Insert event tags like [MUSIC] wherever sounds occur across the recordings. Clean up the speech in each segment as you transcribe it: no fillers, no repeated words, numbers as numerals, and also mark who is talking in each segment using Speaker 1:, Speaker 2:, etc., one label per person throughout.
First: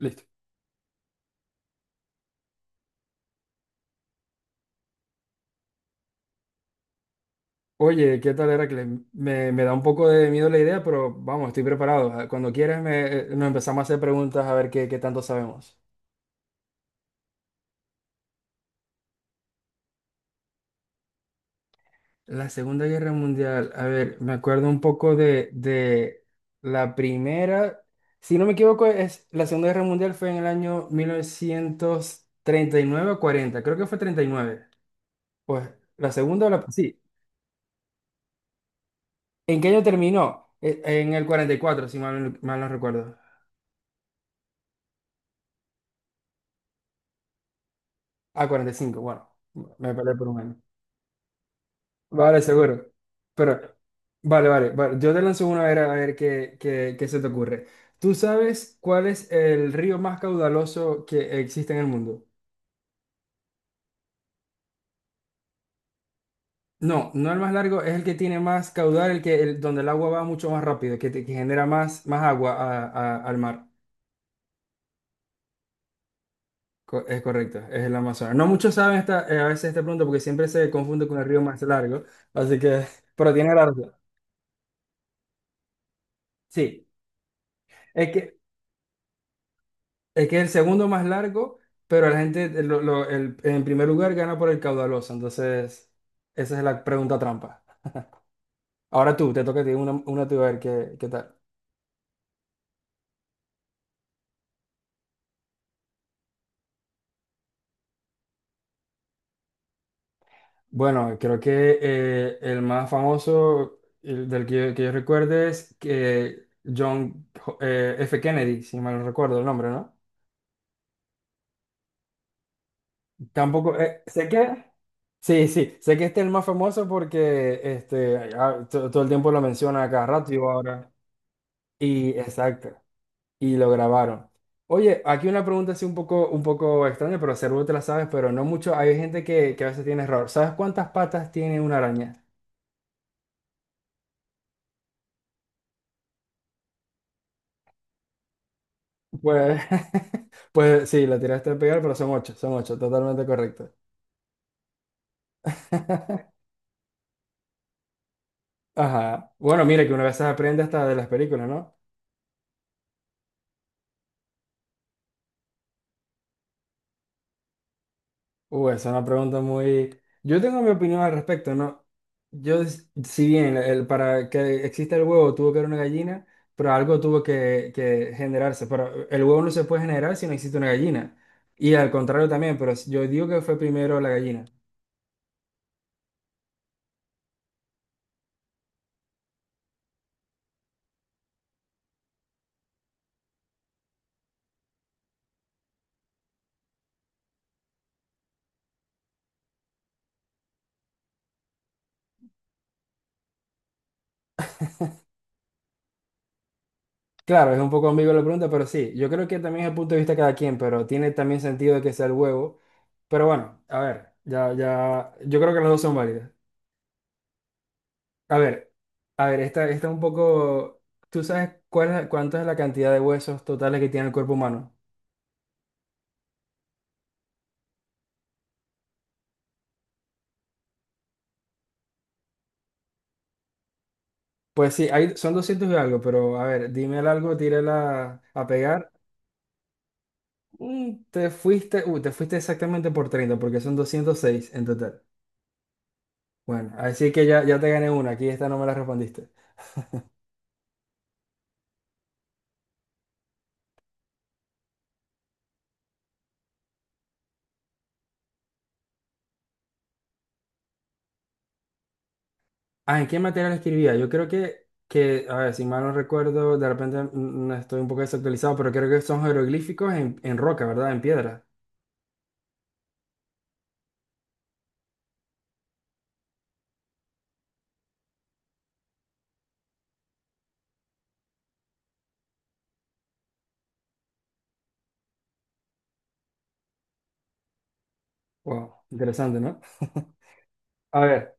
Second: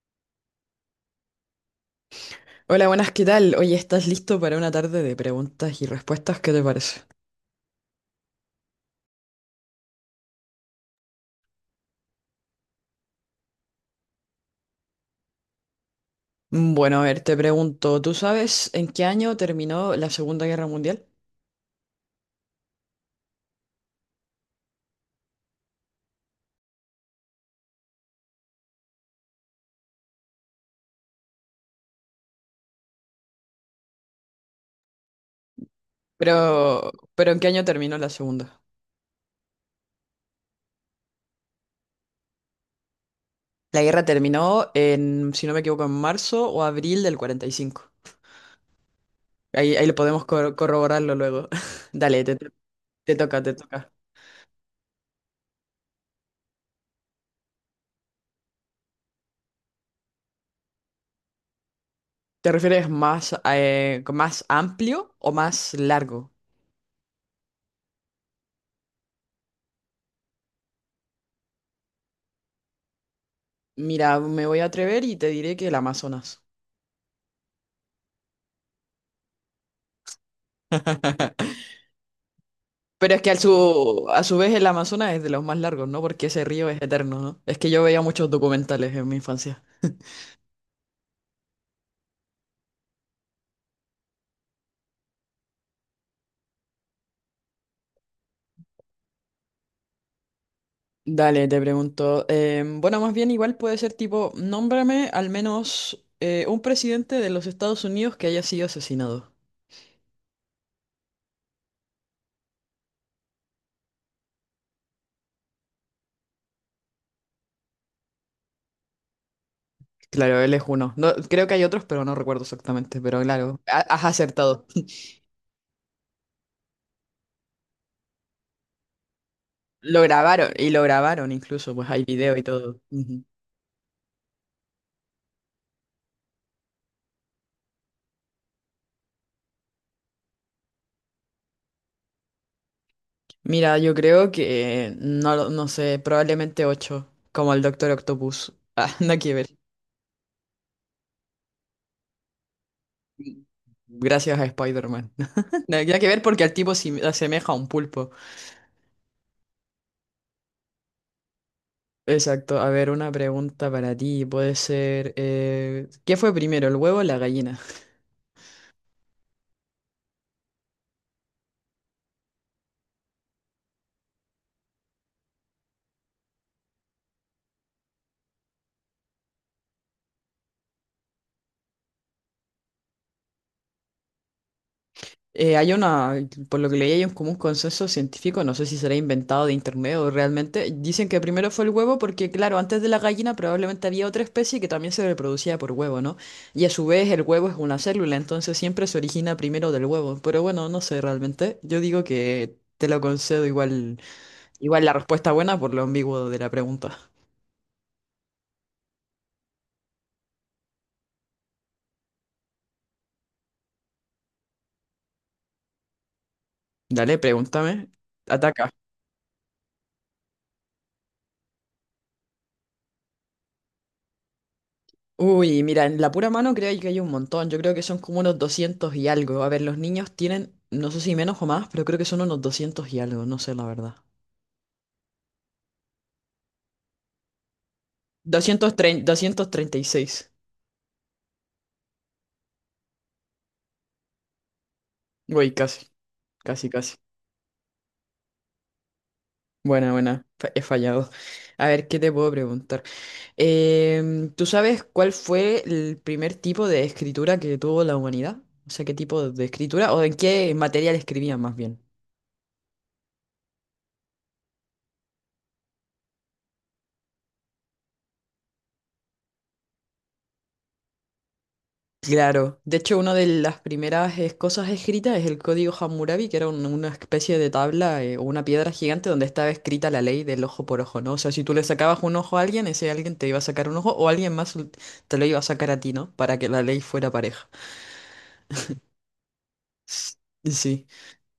Speaker 1: Listo.
Speaker 2: Hola, buenas, ¿qué tal? Oye, ¿estás listo para una tarde de preguntas y respuestas? ¿Qué te parece?
Speaker 1: Oye, ¿qué tal, Heracles? Me da un poco de miedo la idea, pero vamos, estoy preparado. Cuando quieras, nos empezamos a hacer preguntas a ver qué tanto sabemos.
Speaker 2: Bueno, a ver, te pregunto, ¿tú sabes en qué año terminó la Segunda Guerra Mundial?
Speaker 1: La Segunda Guerra Mundial, a ver, me acuerdo un poco de la primera, si no me equivoco, es, la Segunda Guerra Mundial fue en el año 1939 o 40. Creo que fue 39. Pues la segunda, o la,
Speaker 2: Pero,
Speaker 1: sí.
Speaker 2: pero ¿en qué año terminó la Segunda?
Speaker 1: ¿En qué año terminó? En el 44. Si mal, mal no recuerdo.
Speaker 2: La guerra terminó en, si no me equivoco, en marzo o abril del 45.
Speaker 1: Ah, 45. Bueno,
Speaker 2: Ahí lo
Speaker 1: me peleé
Speaker 2: podemos
Speaker 1: por un año.
Speaker 2: corroborarlo luego. [LAUGHS] Dale,
Speaker 1: Vale, seguro.
Speaker 2: te toca, te
Speaker 1: Pero,
Speaker 2: toca.
Speaker 1: vale. Yo te lanzo una a ver qué, qué se te ocurre. ¿Tú sabes cuál es el río más caudaloso que existe en el mundo?
Speaker 2: ¿Te refieres más amplio o más largo?
Speaker 1: No, no el más largo, es el que tiene más caudal, el que, donde el agua va mucho más rápido, que, que genera más, más agua al mar.
Speaker 2: Mira, me voy a atrever y te diré que el Amazonas.
Speaker 1: Es correcto, es el Amazonas. No muchos saben esta, a veces esta pregunta porque siempre se confunde con el
Speaker 2: [LAUGHS]
Speaker 1: río más largo, así que,
Speaker 2: Pero
Speaker 1: [LAUGHS]
Speaker 2: es que
Speaker 1: pero
Speaker 2: a
Speaker 1: tiene la razón.
Speaker 2: su, a su vez el Amazonas es de los más largos, ¿no? Porque ese río es
Speaker 1: Sí,
Speaker 2: eterno, ¿no? Es que yo veía
Speaker 1: es
Speaker 2: muchos
Speaker 1: que
Speaker 2: documentales en mi infancia.
Speaker 1: es que es el segundo más largo, pero la gente en primer lugar gana por el caudaloso. Entonces, esa es la pregunta trampa. Ahora tú, te toca a ti una tú, a ver qué, qué tal.
Speaker 2: Dale, te pregunto. Bueno, más bien igual puede ser tipo, nómbrame al menos un presidente de los Estados Unidos que haya sido asesinado.
Speaker 1: Bueno, creo que el más famoso el del que yo recuerde es que John F. Kennedy, si mal no recuerdo el nombre, ¿no?
Speaker 2: Claro, él es uno. No, creo que hay otros, pero no recuerdo exactamente. Pero claro,
Speaker 1: Tampoco,
Speaker 2: has
Speaker 1: sé que,
Speaker 2: acertado.
Speaker 1: sí, sé que este es el más famoso porque este, ah, todo el tiempo lo menciona a
Speaker 2: Lo
Speaker 1: cada rato y
Speaker 2: grabaron, y lo
Speaker 1: ahora.
Speaker 2: grabaron incluso, pues hay
Speaker 1: Y
Speaker 2: video y
Speaker 1: exacto.
Speaker 2: todo. Ujú.
Speaker 1: Y lo grabaron. Oye, aquí una pregunta así un poco extraña, pero seguro te la sabes, pero no mucho. Hay gente que a veces tiene error. ¿Sabes cuántas patas tiene una araña?
Speaker 2: Mira, yo creo que no, no sé, probablemente 8 como el Doctor Octopus. Ah, [LAUGHS] nada que ver.
Speaker 1: Pues, [LAUGHS] pues sí, la tiraste a pegar, pero son ocho, totalmente correcto.
Speaker 2: Gracias a Spider-Man. [LAUGHS] Nada nada que ver
Speaker 1: [LAUGHS]
Speaker 2: porque al tipo se asemeja a un pulpo.
Speaker 1: Ajá. Bueno, mire que una vez se aprende hasta de las películas, ¿no?
Speaker 2: Exacto. A ver, una pregunta para ti. Puede ser, ¿qué fue primero, el huevo o la gallina?
Speaker 1: Esa es una pregunta muy... Yo tengo mi opinión al respecto, ¿no? Yo, si bien el, para que exista el huevo tuvo que haber una gallina, pero algo tuvo que generarse. Pero el huevo no se puede generar si no existe una gallina. Y al contrario también, pero yo digo que fue primero la gallina.
Speaker 2: Hay una, por lo que leí, hay un común consenso científico, no sé si será inventado de internet o realmente. Dicen que primero fue el huevo porque, claro, antes de la gallina probablemente había otra especie que también se reproducía por huevo, ¿no? Y a su vez el huevo es una célula, entonces siempre se origina primero del huevo. Pero bueno, no sé realmente. Yo digo que te lo concedo igual, igual la respuesta buena por lo ambiguo de la pregunta.
Speaker 1: Claro, es un poco ambigua la pregunta, pero sí, yo creo que también es el punto de vista de cada quien, pero tiene también sentido que sea el huevo. Pero bueno, a ver, yo creo que las dos son válidas.
Speaker 2: Dale, pregúntame.
Speaker 1: A
Speaker 2: Ataca.
Speaker 1: ver, a ver, esta un poco. ¿Tú sabes cuánto es la cantidad de huesos totales que tiene el cuerpo humano?
Speaker 2: Uy, mira, en la pura mano creo que hay un montón. Yo creo que son como unos 200 y algo. A ver, los niños tienen, no sé si menos o más, pero creo que son unos 200 y algo, no sé la verdad.
Speaker 1: Pues sí, hay, son 200 y algo, pero a ver, dime el algo, tírala a
Speaker 2: 200, doscientos
Speaker 1: pegar.
Speaker 2: treinta 236.
Speaker 1: Te fuiste, te fuiste exactamente por 30, porque son 206 en total.
Speaker 2: Uy, casi, casi,
Speaker 1: Bueno,
Speaker 2: casi.
Speaker 1: así que ya, ya te gané una, aquí esta no me la respondiste.
Speaker 2: Buena, buena, he fallado. A ver, ¿qué te puedo preguntar? ¿Tú sabes cuál fue el primer tipo de escritura que tuvo la humanidad? O sea, ¿qué tipo de escritura o en qué material escribían más bien?
Speaker 1: Ah, ¿en qué material escribía? Yo creo que, a ver, si mal no recuerdo, de repente estoy un poco desactualizado, pero creo que son jeroglíficos en roca, ¿verdad? En piedra.
Speaker 2: Claro, de hecho una de las primeras cosas escritas es el código Hammurabi, que era una especie de tabla o una piedra gigante donde estaba escrita la ley del ojo por ojo, ¿no? O sea, si tú le sacabas un ojo a alguien, ese alguien te iba a sacar un ojo o alguien más te lo iba a sacar a ti, ¿no? Para que la ley fuera pareja.
Speaker 1: Wow, interesante, ¿no?
Speaker 2: S- Sí,
Speaker 1: [LAUGHS] A ver,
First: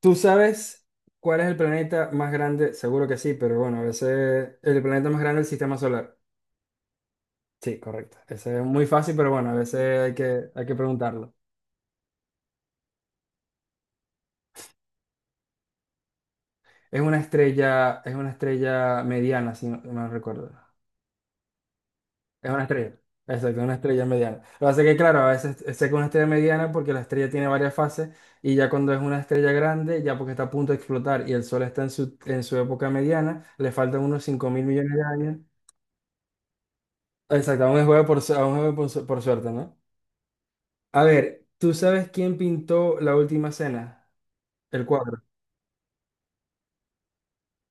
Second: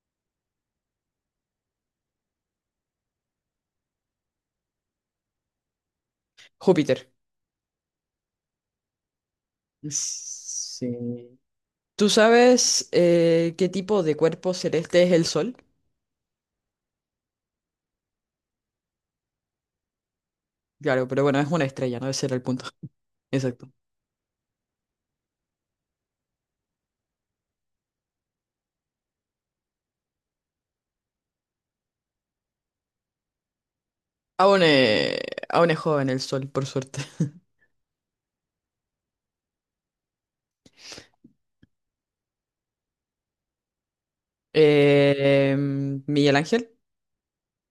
Speaker 1: ¿tú sabes cuál es el planeta más grande? Seguro que sí, pero bueno, a veces el planeta más grande del sistema solar.
Speaker 2: Júpiter.
Speaker 1: Sí, correcto. Ese es muy fácil, pero bueno, a veces hay que
Speaker 2: Sí.
Speaker 1: preguntarlo.
Speaker 2: ¿Tú sabes qué tipo de cuerpo celeste es el Sol?
Speaker 1: Es una estrella mediana, si no no recuerdo.
Speaker 2: Claro, pero bueno, es una estrella, ¿no? Ese era el
Speaker 1: Es una
Speaker 2: punto.
Speaker 1: estrella.
Speaker 2: [LAUGHS]
Speaker 1: Exacto,
Speaker 2: Exacto.
Speaker 1: una estrella mediana. Lo que pasa es que, claro, a veces sé que es una estrella mediana porque la estrella tiene varias fases y ya cuando es una estrella grande, ya porque está a punto de explotar y el Sol está en su época mediana, le faltan unos cinco
Speaker 2: Aún
Speaker 1: mil millones de
Speaker 2: es,
Speaker 1: años.
Speaker 2: aún es joven el Sol, por suerte.
Speaker 1: Exacto, aún es juego por, aún es juego por, por suerte, ¿no? A ver, ¿tú sabes quién pintó La Última Cena? El cuadro.
Speaker 2: Eh, Miguel Ángel,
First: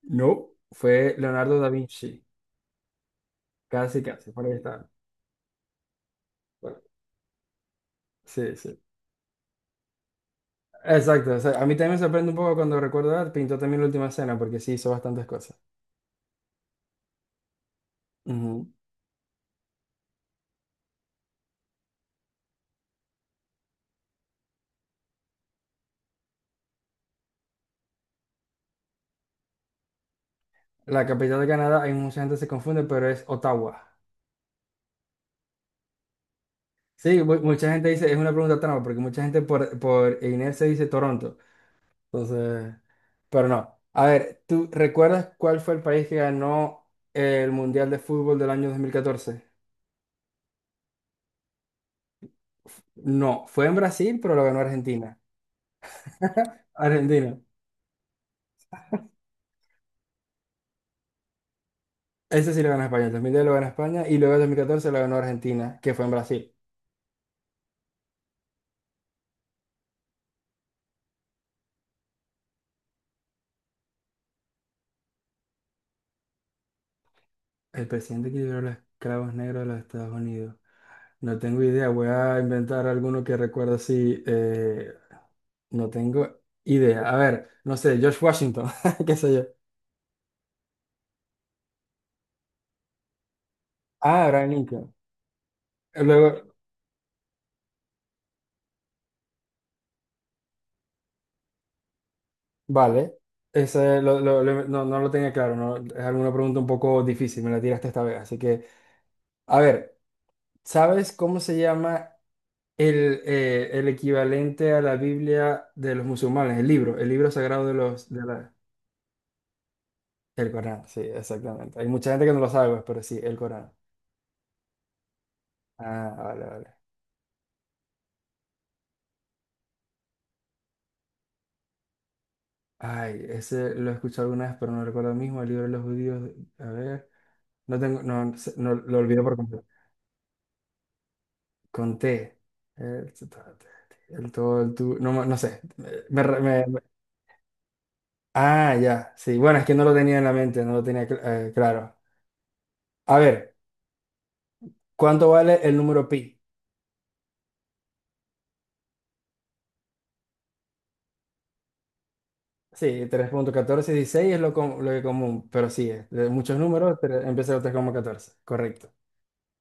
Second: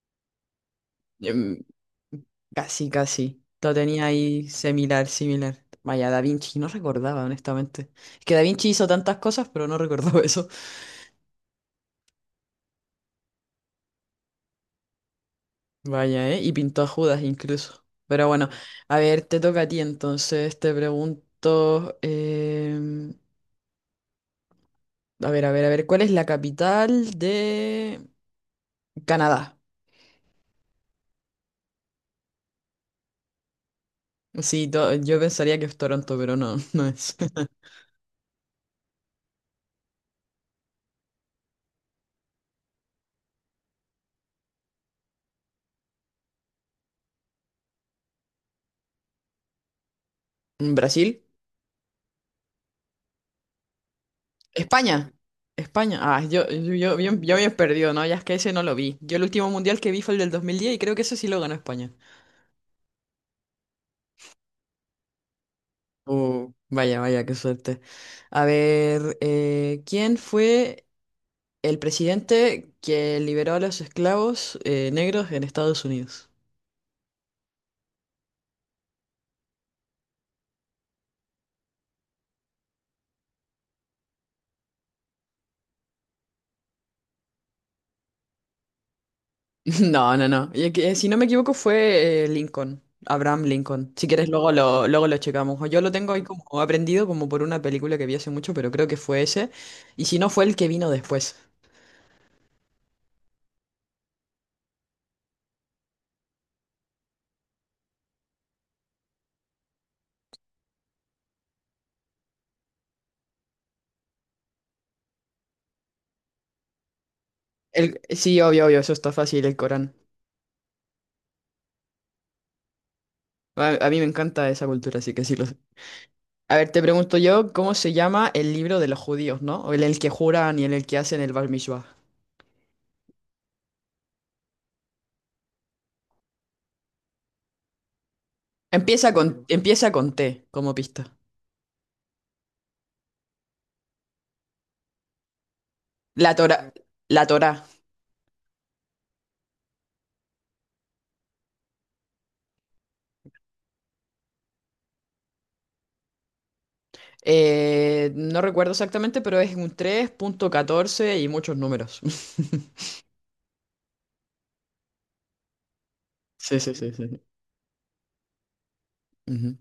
Speaker 1: No. Fue Leonardo
Speaker 2: em,
Speaker 1: da Vinci.
Speaker 2: casi, casi. Lo
Speaker 1: Casi,
Speaker 2: tenía
Speaker 1: casi, por
Speaker 2: ahí
Speaker 1: ahí está.
Speaker 2: similar, similar. Vaya, Da Vinci, no
Speaker 1: Bueno,
Speaker 2: recordaba, honestamente. Es que Da
Speaker 1: sí,
Speaker 2: Vinci
Speaker 1: sí.
Speaker 2: hizo tantas cosas, pero no recordaba [LAUGHS] eso.
Speaker 1: Exacto, o sea, a mí también me sorprende un poco cuando recuerdo, ah, pintó también La Última Cena, porque sí hizo bastantes cosas.
Speaker 2: Vaya, ¿eh? Y pintó a Judas incluso. Pero bueno,
Speaker 1: Ujú.
Speaker 2: a ver, te toca a ti entonces, te pregunto. A ver, a ver, a ver, ¿cuál es la capital de Canadá?
Speaker 1: La capital de Canadá, hay mucha gente que se confunde, pero es Ottawa.
Speaker 2: Sí, yo pensaría que es Toronto, pero no, [LAUGHS] no es.
Speaker 1: Sí,
Speaker 2: [LAUGHS]
Speaker 1: mucha gente dice, es una pregunta trampa, porque mucha gente por inercia dice Toronto. Entonces, pero no. A ver, ¿tú recuerdas cuál fue el país que ganó el Mundial de Fútbol del año 2014?
Speaker 2: ¿Brasil?
Speaker 1: No, fue en Brasil, pero lo ganó
Speaker 2: España.
Speaker 1: Argentina.
Speaker 2: España. Ah, yo, yo,
Speaker 1: [LAUGHS]
Speaker 2: yo, yo, yo
Speaker 1: Argentina.
Speaker 2: me he perdido, ¿no? Ya es que ese no lo vi. Yo el último mundial que vi fue el del 2010 y creo que ese sí lo ganó España.
Speaker 1: Ese sí lo ganó España. El 2010 lo ganó España y luego el 2014 lo ganó Argentina, que fue en
Speaker 2: Oh,
Speaker 1: Brasil.
Speaker 2: vaya, vaya, qué suerte. A ver, ¿quién fue el presidente que liberó a los esclavos negros en Estados Unidos? [LAUGHS]
Speaker 1: El presidente que liberó los esclavos negros de los Estados Unidos. No tengo idea. Voy a inventar alguno que recuerdo si no tengo idea. A ver, no sé, George Washington, [LAUGHS] qué sé yo.
Speaker 2: No, no, no. Y que, si no me equivoco fue Lincoln, Abraham Lincoln. Si
Speaker 1: Ah,
Speaker 2: quieres
Speaker 1: Abraham Lincoln.
Speaker 2: luego lo checamos. O yo lo tengo ahí
Speaker 1: Luego,
Speaker 2: como aprendido como por una película que vi hace mucho, pero creo que fue ese. Y si no fue el que vino después.
Speaker 1: vale, ese no, no lo tenía claro, ¿no? Es alguna pregunta un poco difícil, me la tiraste esta vez. Así que, a ver, ¿sabes cómo se llama el equivalente a la Biblia de los musulmanes? El libro sagrado de
Speaker 2: El,
Speaker 1: los... De
Speaker 2: sí,
Speaker 1: la-
Speaker 2: obvio, obvio, eso está fácil, el Corán.
Speaker 1: el Corán, sí, exactamente. Hay mucha gente que no lo sabe, pues, pero sí, el Corán.
Speaker 2: A mí me encanta esa cultura, así que sí lo sé.
Speaker 1: Ah,
Speaker 2: A ver,
Speaker 1: vale.
Speaker 2: te pregunto yo, ¿cómo se llama el libro de los judíos, no? O el que juran y en el que hacen el Bar Mishwah.
Speaker 1: Ay, ese lo he escuchado alguna vez, pero no recuerdo ahora mismo, el libro de los judíos. A ver, no tengo, no, no lo
Speaker 2: Empieza
Speaker 1: olvido por
Speaker 2: con,
Speaker 1: completo.
Speaker 2: empieza con T, como pista.
Speaker 1: Con T. El, el todo, el tú. No, no sé.
Speaker 2: La Torá, la Torá.
Speaker 1: Ah, ya. Sí. Bueno, es que no lo tenía en la mente, no lo tenía claro. A ver, ¿cuánto vale el número pi?
Speaker 2: No recuerdo exactamente, pero es un 3,14 y muchos números. [LAUGHS]
Speaker 1: Sí, 3,1416 es lo, lo que común, pero sí, es de muchos
Speaker 2: Sí, sí, sí,
Speaker 1: números
Speaker 2: sí.
Speaker 1: empieza con 3,14. Correcto.
Speaker 2: Ujú.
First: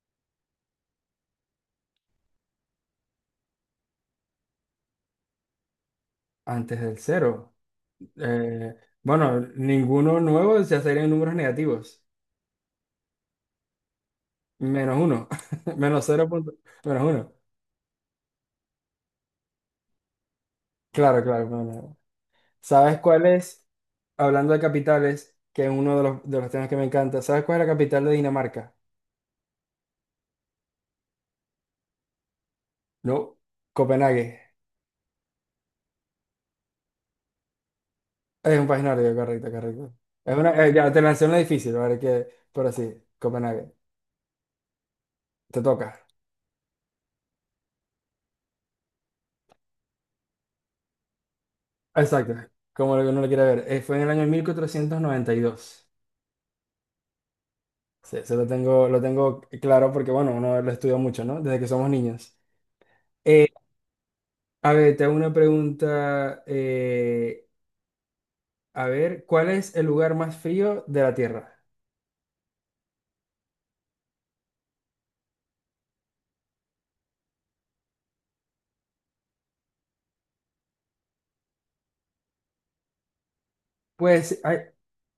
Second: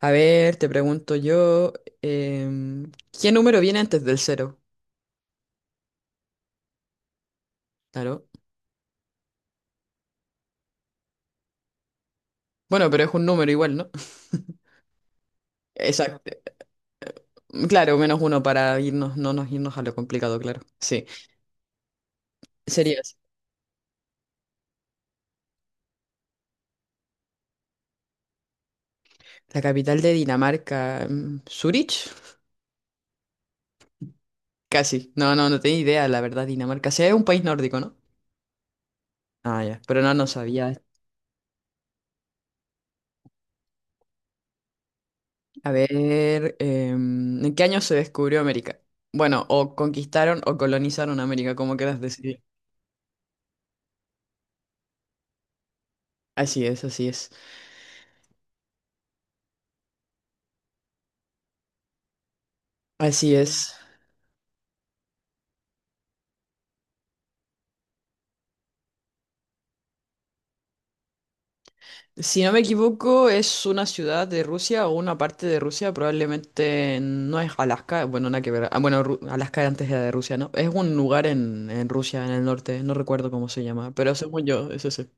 Speaker 2: A ver, te pregunto yo, em, ¿qué número viene antes del cero?
Speaker 1: Antes del cero.
Speaker 2: Claro.
Speaker 1: Eh, bueno, ninguno nuevo ya serían números negativos.
Speaker 2: Bueno, pero es un número igual, ¿no? [LAUGHS]
Speaker 1: Menos uno. [LAUGHS] Menos
Speaker 2: Exacto.
Speaker 1: cero punto- menos uno.
Speaker 2: Claro, -1 para irnos, no nos irnos a lo complicado, claro. Sí.
Speaker 1: Claro, claro. Bueno. ¿Sabes
Speaker 2: Sería así.
Speaker 1: cuál es? Hablando de capitales, que es uno de los temas que me encanta, ¿sabes cuál es la capital de Dinamarca?
Speaker 2: La capital de Dinamarca, Zurich.
Speaker 1: No, Copenhague.
Speaker 2: Casi. No, no, no tenía idea, la verdad, Dinamarca. Sí, es un país nórdico, ¿no?
Speaker 1: Es un país nórdico, correcto,
Speaker 2: Ah, ya.
Speaker 1: correcto.
Speaker 2: Pero no, no
Speaker 1: Es una,
Speaker 2: sabía.
Speaker 1: ya te lancé una difícil, ¿vale? Que, pero sí, Copenhague. Te
Speaker 2: A
Speaker 1: toca.
Speaker 2: ver, ¿en qué año se descubrió América? Bueno, o conquistaron o colonizaron América, como quieras
Speaker 1: Exacto,
Speaker 2: decir.
Speaker 1: como lo que uno lo quiere ver. Fue en el año 1492.
Speaker 2: Así es, así es.
Speaker 1: Sí, eso lo tengo claro porque, bueno, uno lo estudia mucho, ¿no? Desde que somos niños.
Speaker 2: Así
Speaker 1: Eh,
Speaker 2: es.
Speaker 1: a ver, te hago una pregunta. Eh, a ver, ¿cuál es el lugar más frío de la Tierra?
Speaker 2: Si no me equivoco, es una ciudad de Rusia o una parte de Rusia, probablemente no es Alaska, bueno, nada que ver. Ah, bueno, Alaska antes era de Rusia, ¿no? Es un lugar en Rusia, en el norte, no recuerdo cómo se llama, pero
Speaker 1: Pues
Speaker 2: según
Speaker 1: hay,
Speaker 2: yo, es ese.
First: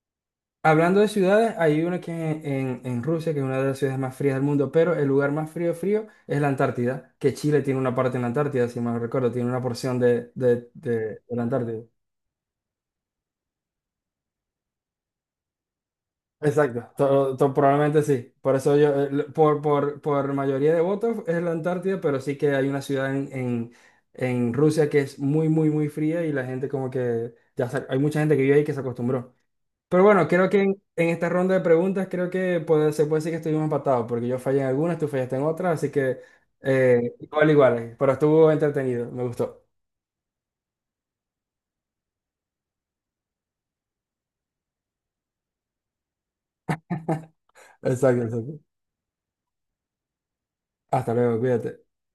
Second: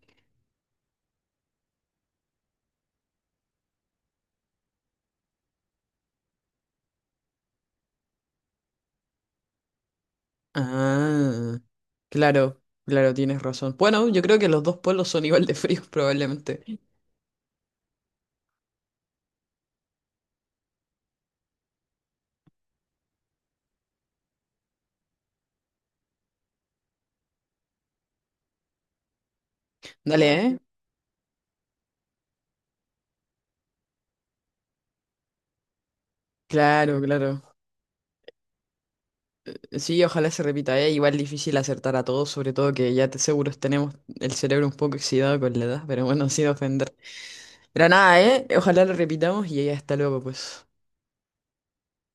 Speaker 1: hablando de ciudades, hay una que en, en Rusia, que es una de las ciudades más frías del mundo, pero el lugar más frío, frío es la Antártida, que Chile tiene una parte en la Antártida, si mal no recuerdo, tiene una porción de, de la
Speaker 2: Ah,
Speaker 1: Antártida.
Speaker 2: claro, claro, tienes razón. Bueno, yo creo que los dos pueblos son igual de fríos, [LAUGHS] probablemente.
Speaker 1: Exacto, probablemente sí. Por eso yo, por, por mayoría de votos es la Antártida, pero sí que hay una ciudad en Rusia que es muy, muy, muy fría y la gente como que, hay mucha gente que vive ahí que se acostumbró. Pero bueno,
Speaker 2: Dale,
Speaker 1: creo
Speaker 2: ¿eh?
Speaker 1: que en esta ronda de preguntas creo que se puede decir que estuvimos empatados, porque yo fallé en algunas, tú fallaste en otras, así que
Speaker 2: Claro,
Speaker 1: igual,
Speaker 2: claro.
Speaker 1: igual, pero estuvo entretenido, me gustó.
Speaker 2: Sí, ojalá se repita, ¿eh? Igual difícil acertar a todos, sobre todo que ya te seguro tenemos el cerebro un poco oxidado con la edad, pero bueno, [LAUGHS] sin ofender. Pero nada,
Speaker 1: Exacto,
Speaker 2: ¿eh?
Speaker 1: exacto.
Speaker 2: Ojalá lo repitamos y ya está luego, pues.
Speaker 1: Hasta luego, cuídate.